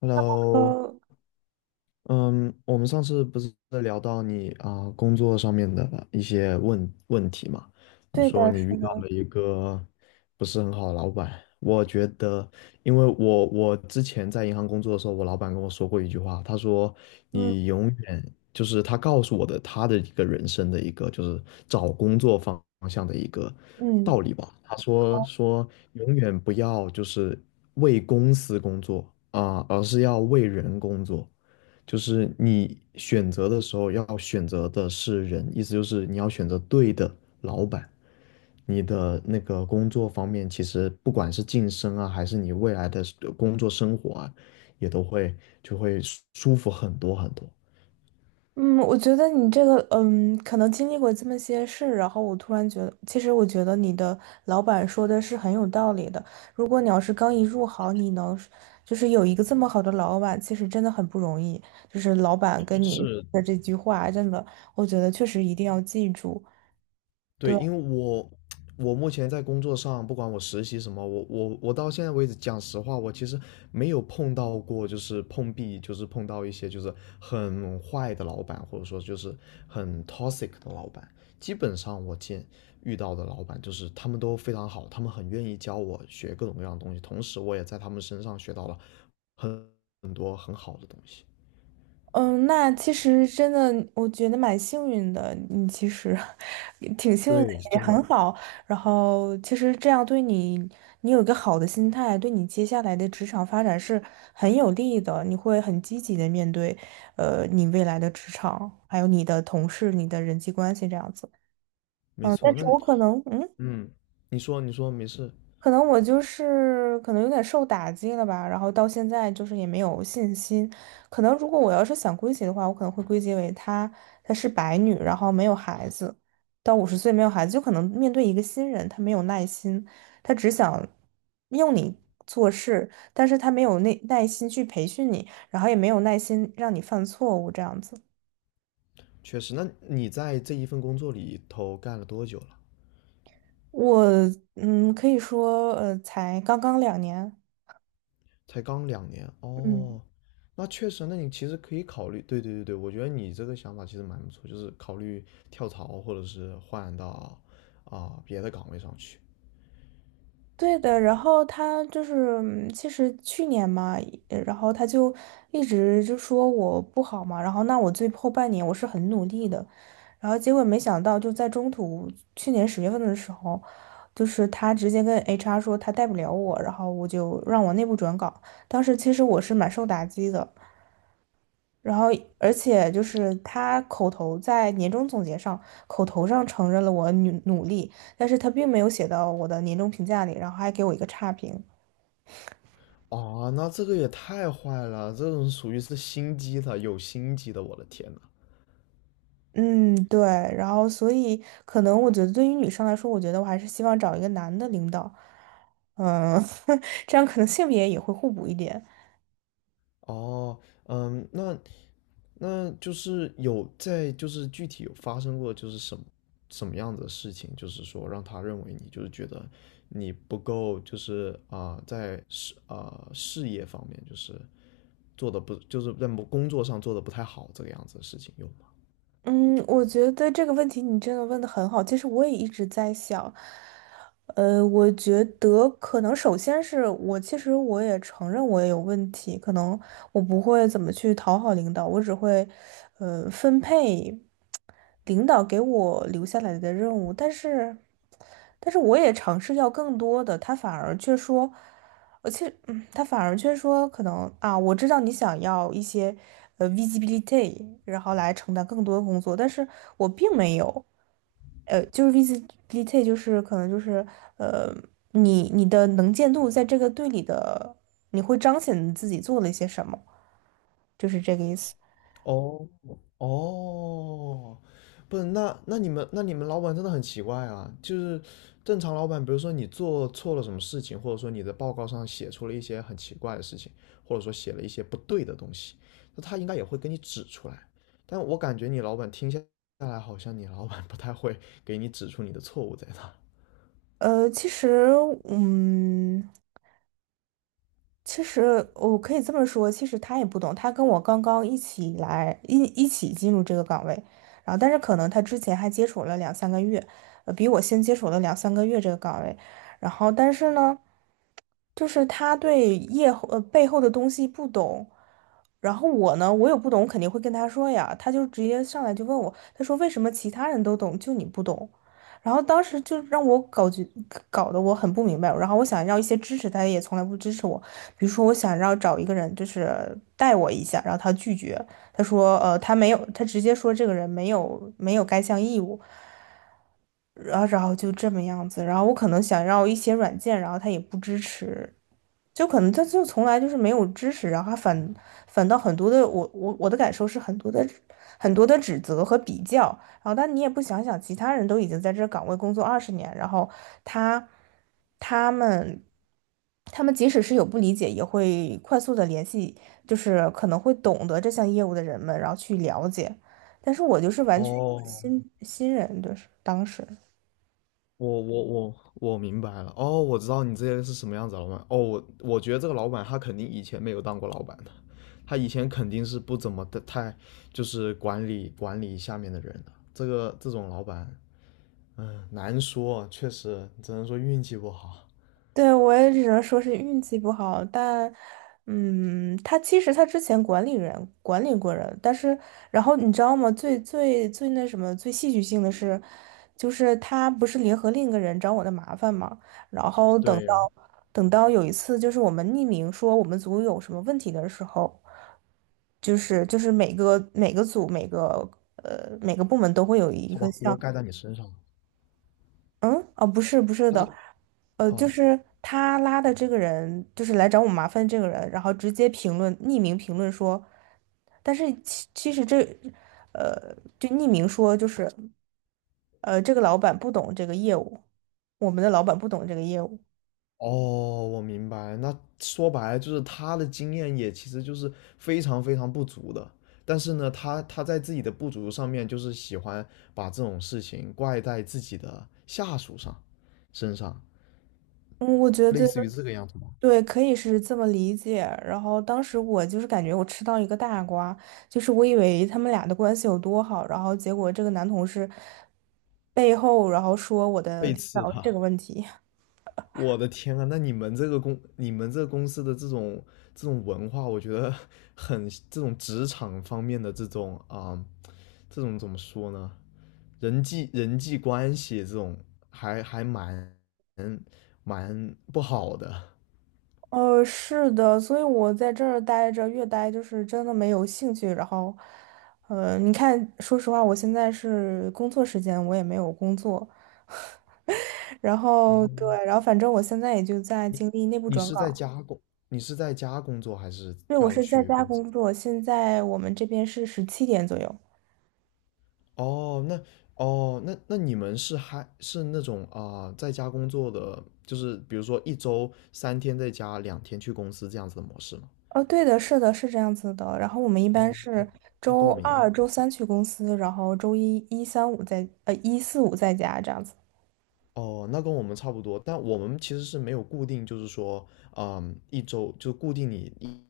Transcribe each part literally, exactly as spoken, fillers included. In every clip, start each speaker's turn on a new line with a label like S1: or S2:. S1: Hello，
S2: 呃，
S1: 嗯，我们上次不是在聊到你啊、工作上面的一些问问题嘛？你
S2: 对的，
S1: 说你
S2: 是
S1: 遇到
S2: 的，
S1: 了一个不是很好的老板。我觉得，因为我我之前在银行工作的时候，我老板跟我说过一句话。他说
S2: 嗯
S1: 你永远就是他告诉我的他的一个人生的一个就是找工作方向的一个
S2: 嗯
S1: 道理吧。他说说永远不要就是为公司工作啊、而是要为人工作。就是你选择的时候要选择的是人，意思就是你要选择对的老板。你的那个工作方面，其实不管是晋升啊，还是你未来的工作生活啊，也都会就会舒服很多很多。
S2: 嗯，我觉得你这个，嗯，可能经历过这么些事，然后我突然觉得，其实我觉得你的老板说的是很有道理的。如果你要是刚一入行，你能就是有一个这么好的老板，其实真的很不容易。就是老板跟你
S1: 是。
S2: 的这句话，真的，我觉得确实一定要记住。
S1: 对，因
S2: 对。
S1: 为我我目前在工作上，不管我实习什么，我我我到现在为止，讲实话，我其实没有碰到过，就是碰壁，就是碰到一些就是很坏的老板，或者说就是很 toxic 的老板。基本上我见遇到的老板，就是他们都非常好，他们很愿意教我学各种各样的东西，同时我也在他们身上学到了很很多很好的东西。
S2: 嗯，那其实真的，我觉得蛮幸运的。你其实 挺幸运的，
S1: 对，
S2: 也
S1: 真
S2: 很
S1: 的。
S2: 好。然后，其实这样对你，你有一个好的心态，对你接下来的职场发展是很有利的。你会很积极的面对，呃，你未来的职场，还有你的同事、你的人际关系这样子。
S1: 没
S2: 嗯，但
S1: 错。那
S2: 是
S1: 你
S2: 我可能，嗯。
S1: 嗯，你说你说没事。
S2: 可能我就是可能有点受打击了吧，然后到现在就是也没有信心。可能如果我要是想归结的话，我可能会归结为她她是白女，然后没有孩子，到五十岁没有孩子，就可能面对一个新人，她没有耐心，她只想用你做事，但是她没有耐耐心去培训你，然后也没有耐心让你犯错误这样子。
S1: 确实，那你在这一份工作里头干了多久了？
S2: 我嗯，可以说呃，才刚刚两年，
S1: 才刚两年
S2: 嗯。
S1: 哦。那确实，那你其实可以考虑。对对对对，我觉得你这个想法其实蛮不错，就是考虑跳槽或者是换到啊、别的岗位上去。
S2: 对的，然后他就是，嗯其实去年嘛，呃然后他就一直就说我不好嘛，然后那我最后半年我是很努力的，然后结果没想到就在中途，去年十月份的时候，就是他直接跟 H R 说他带不了我，然后我就让我内部转岗，当时其实我是蛮受打击的，然后，而且就是他口头在年终总结上，口头上承认了我努努力，但是他并没有写到我的年终评价里，然后还给我一个差评。
S1: 啊。那这个也太坏了，这种属于是心机的，有心机的，我的天呐。
S2: 嗯，对，然后所以可能我觉得对于女生来说，我觉得我还是希望找一个男的领导，嗯，这样可能性别也会互补一点。
S1: 哦，嗯，那那就是有在，就是具体有发生过，就是什么什么样子的事情，就是说让他认为你就是觉得你不够，就是啊、呃在事啊、呃事业方面就是做的不，就是在工作上做的不太好这个样子的事情有吗？
S2: 嗯，我觉得这个问题你真的问的很好。其实我也一直在想，呃，我觉得可能首先是我，其实我也承认我也有问题，可能我不会怎么去讨好领导，我只会，呃，分配。领导给我留下来的任务，但是，但是我也尝试要更多的，他反而却说，而且，嗯，他反而却说，可能啊，我知道你想要一些呃 visibility，然后来承担更多的工作，但是我并没有，呃，就是 visibility，就是可能就是呃，你你的能见度在这个队里的，你会彰显你自己做了一些什么，就是这个意思。
S1: 哦。哦，不是，那那你们那你们老板真的很奇怪啊！就是正常老板，比如说你做错了什么事情，或者说你的报告上写出了一些很奇怪的事情，或者说写了一些不对的东西，那他应该也会给你指出来。但我感觉你老板听下来，好像你老板不太会给你指出你的错误在哪。
S2: 呃，其实，嗯。其实我可以这么说，其实他也不懂，他跟我刚刚一起来一一起进入这个岗位，然后但是可能他之前还接触了两三个月，呃，比我先接触了两三个月这个岗位，然后但是呢，就是他对业后呃背后的东西不懂，然后我呢，我有不懂，我肯定会跟他说呀，他就直接上来就问我，他说为什么其他人都懂，就你不懂？然后当时就让我搞觉搞得我很不明白，然后我想要一些支持，他也从来不支持我。比如说，我想要找一个人，就是带我一下，然后他拒绝，他说，呃，他没有，他直接说这个人没有没有该项义务，然后然后就这么样子，然后我可能想要一些软件，然后他也不支持，就可能他就从来就是没有支持，然后他反反倒很多的，我我我的感受是很多的很多的指责和比较，然后但你也不想想，其他人都已经在这个岗位工作二十年，然后他他们。他们即使是有不理解，也会快速的联系，就是可能会懂得这项业务的人们，然后去了解。但是我就是完全一个
S1: 哦，
S2: 新新人，就是当时。
S1: 我我我我明白了。哦，我知道你这些是什么样子的老板。哦，我我觉得这个老板他肯定以前没有当过老板的，他以前肯定是不怎么的太就是管理管理下面的人的，这个这种老板。嗯，难说，确实只能说运气不好。
S2: 对，我也只能说是运气不好，但，嗯，他其实他之前管理人管理过人，但是，然后你知道吗？最最最那什么，最戏剧性的是，就是他不是联合另一个人找我的麻烦嘛，然后等
S1: 对，
S2: 到
S1: 然后
S2: 等到有一次，就是我们匿名说我们组有什么问题的时候，就是就是每个每个组每个呃每个部门都会有一
S1: 他把
S2: 个
S1: 锅
S2: 像
S1: 盖在你身上了。
S2: 嗯，哦，不是不是
S1: 他
S2: 的，
S1: 是
S2: 呃，就
S1: 哦，
S2: 是他拉的这个人，就是来找我麻烦这个人，然后直接评论，匿名评论说，但是其其实这，呃，就匿名说就是，呃，这个老板不懂这个业务，我们的老板不懂这个业务。
S1: 哦，我明白。那说白了就是他的经验也其实就是非常非常不足的，但是呢，他他在自己的不足上面，就是喜欢把这种事情怪在自己的下属上身上，
S2: 嗯，我觉得。
S1: 类似于这个样子吗？
S2: 对，可以是这么理解。然后当时我就是感觉我吃到一个大瓜，就是我以为他们俩的关系有多好，然后结果这个男同事背后然后说我的
S1: 背
S2: 领
S1: 刺
S2: 导
S1: 他。
S2: 这个问题。
S1: 我的天啊，那你们这个公你们这个公司的这种这种文化，我觉得很这种职场方面的这种啊、这种怎么说呢？人际人际关系这种还还蛮蛮不好的。
S2: 呃，是的，所以我在这儿待着，越待就是真的没有兴趣。然后，呃，你看，说实话，我现在是工作时间，我也没有工作。然
S1: 哦，
S2: 后对，然后反正我现在也就在
S1: 你
S2: 经历内部
S1: 你
S2: 转
S1: 是在
S2: 岗。
S1: 家工，你是在家工作还是
S2: 对，我
S1: 要
S2: 是在
S1: 去
S2: 家
S1: 工作？
S2: 工作，现在我们这边是十七点左右。
S1: 哦，那哦，那那你们是还是那种啊、在家工作的，就是比如说一周三天在家，两天去公司这样子的模式吗？
S2: 哦，对的，是的，是这样子的。然后我们一般
S1: 哦，那
S2: 是
S1: 那
S2: 周
S1: 跟我们一
S2: 二、
S1: 样。
S2: 周三去公司，然后周一、一三五在，呃，一四五在家这样子。
S1: 哦，那跟我们差不多，但我们其实是没有固定，就是说，嗯，一周就固定你一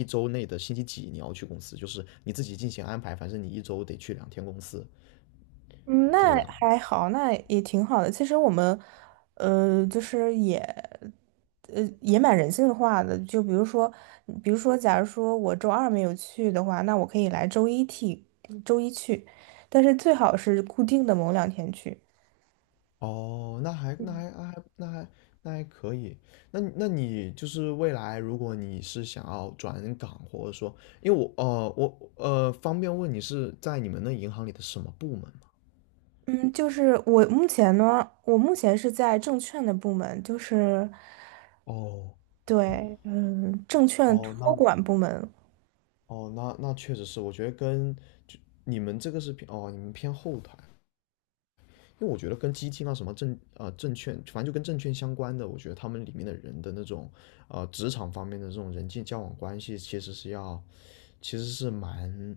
S1: 一周内的星期几你要去公司，就是你自己进行安排，反正你一周得去两天公司，
S2: 嗯，
S1: 这
S2: 那
S1: 个样。
S2: 还好，那也挺好的。其实我们，呃，就是也，呃，也蛮人性化的。就比如说，比如说，假如说我周二没有去的话，那我可以来周一替周一去，但是最好是固定的某两天去。
S1: 哦，那还那还那还那还那还可以。那你那你就是未来，如果你是想要转岗，或者说，因为我呃我呃方便问你是在你们那银行里的什么部门吗？
S2: 嗯，就是我目前呢，我目前是在证券的部门，就是
S1: 哦。
S2: 对，嗯，证券
S1: 哦，
S2: 托
S1: 那
S2: 管部门。
S1: 哦，那那确实是，我觉得跟就你们这个是偏哦，你们偏后台，因为我觉得跟基金啊什么证呃证券，反正就跟证券相关的，我觉得他们里面的人的那种呃职场方面的这种人际交往关系，其实是要其实是蛮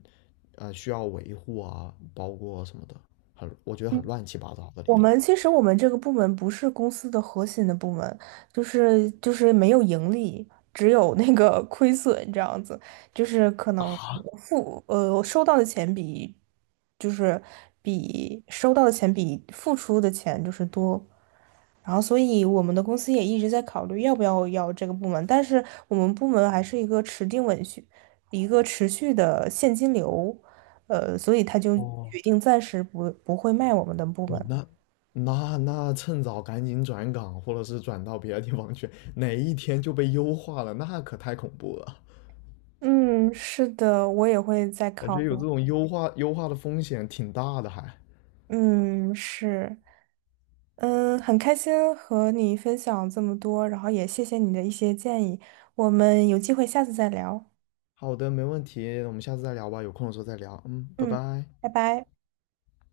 S1: 呃需要维护啊，包括什么的，很我觉得很乱七八糟的里
S2: 我
S1: 头。
S2: 们其实我们这个部门不是公司的核心的部门，就是就是没有盈利，只有那个 亏损这样子，就是可能
S1: 啊，
S2: 我付呃我收到的钱比就是比收到的钱比付出的钱就是多，然后所以我们的公司也一直在考虑要不要要这个部门，但是我们部门还是一个持定稳续，一个持续的现金流，呃，所以他就
S1: 哦，
S2: 决定暂时不不会卖我们的部
S1: 我
S2: 门。
S1: 那那那趁早赶紧转岗，或者是转到别的地方去，哪一天就被优化了，那可太恐怖了。
S2: 嗯，是的，我也会再
S1: 感觉
S2: 考
S1: 有
S2: 虑。
S1: 这种优化优化的风险挺大的还。
S2: 嗯，是，嗯，很开心和你分享这么多，然后也谢谢你的一些建议，我们有机会下次再聊。
S1: 好的，没问题，我们下次再聊吧，有空的时候再聊。嗯，拜
S2: 嗯，
S1: 拜。
S2: 拜拜。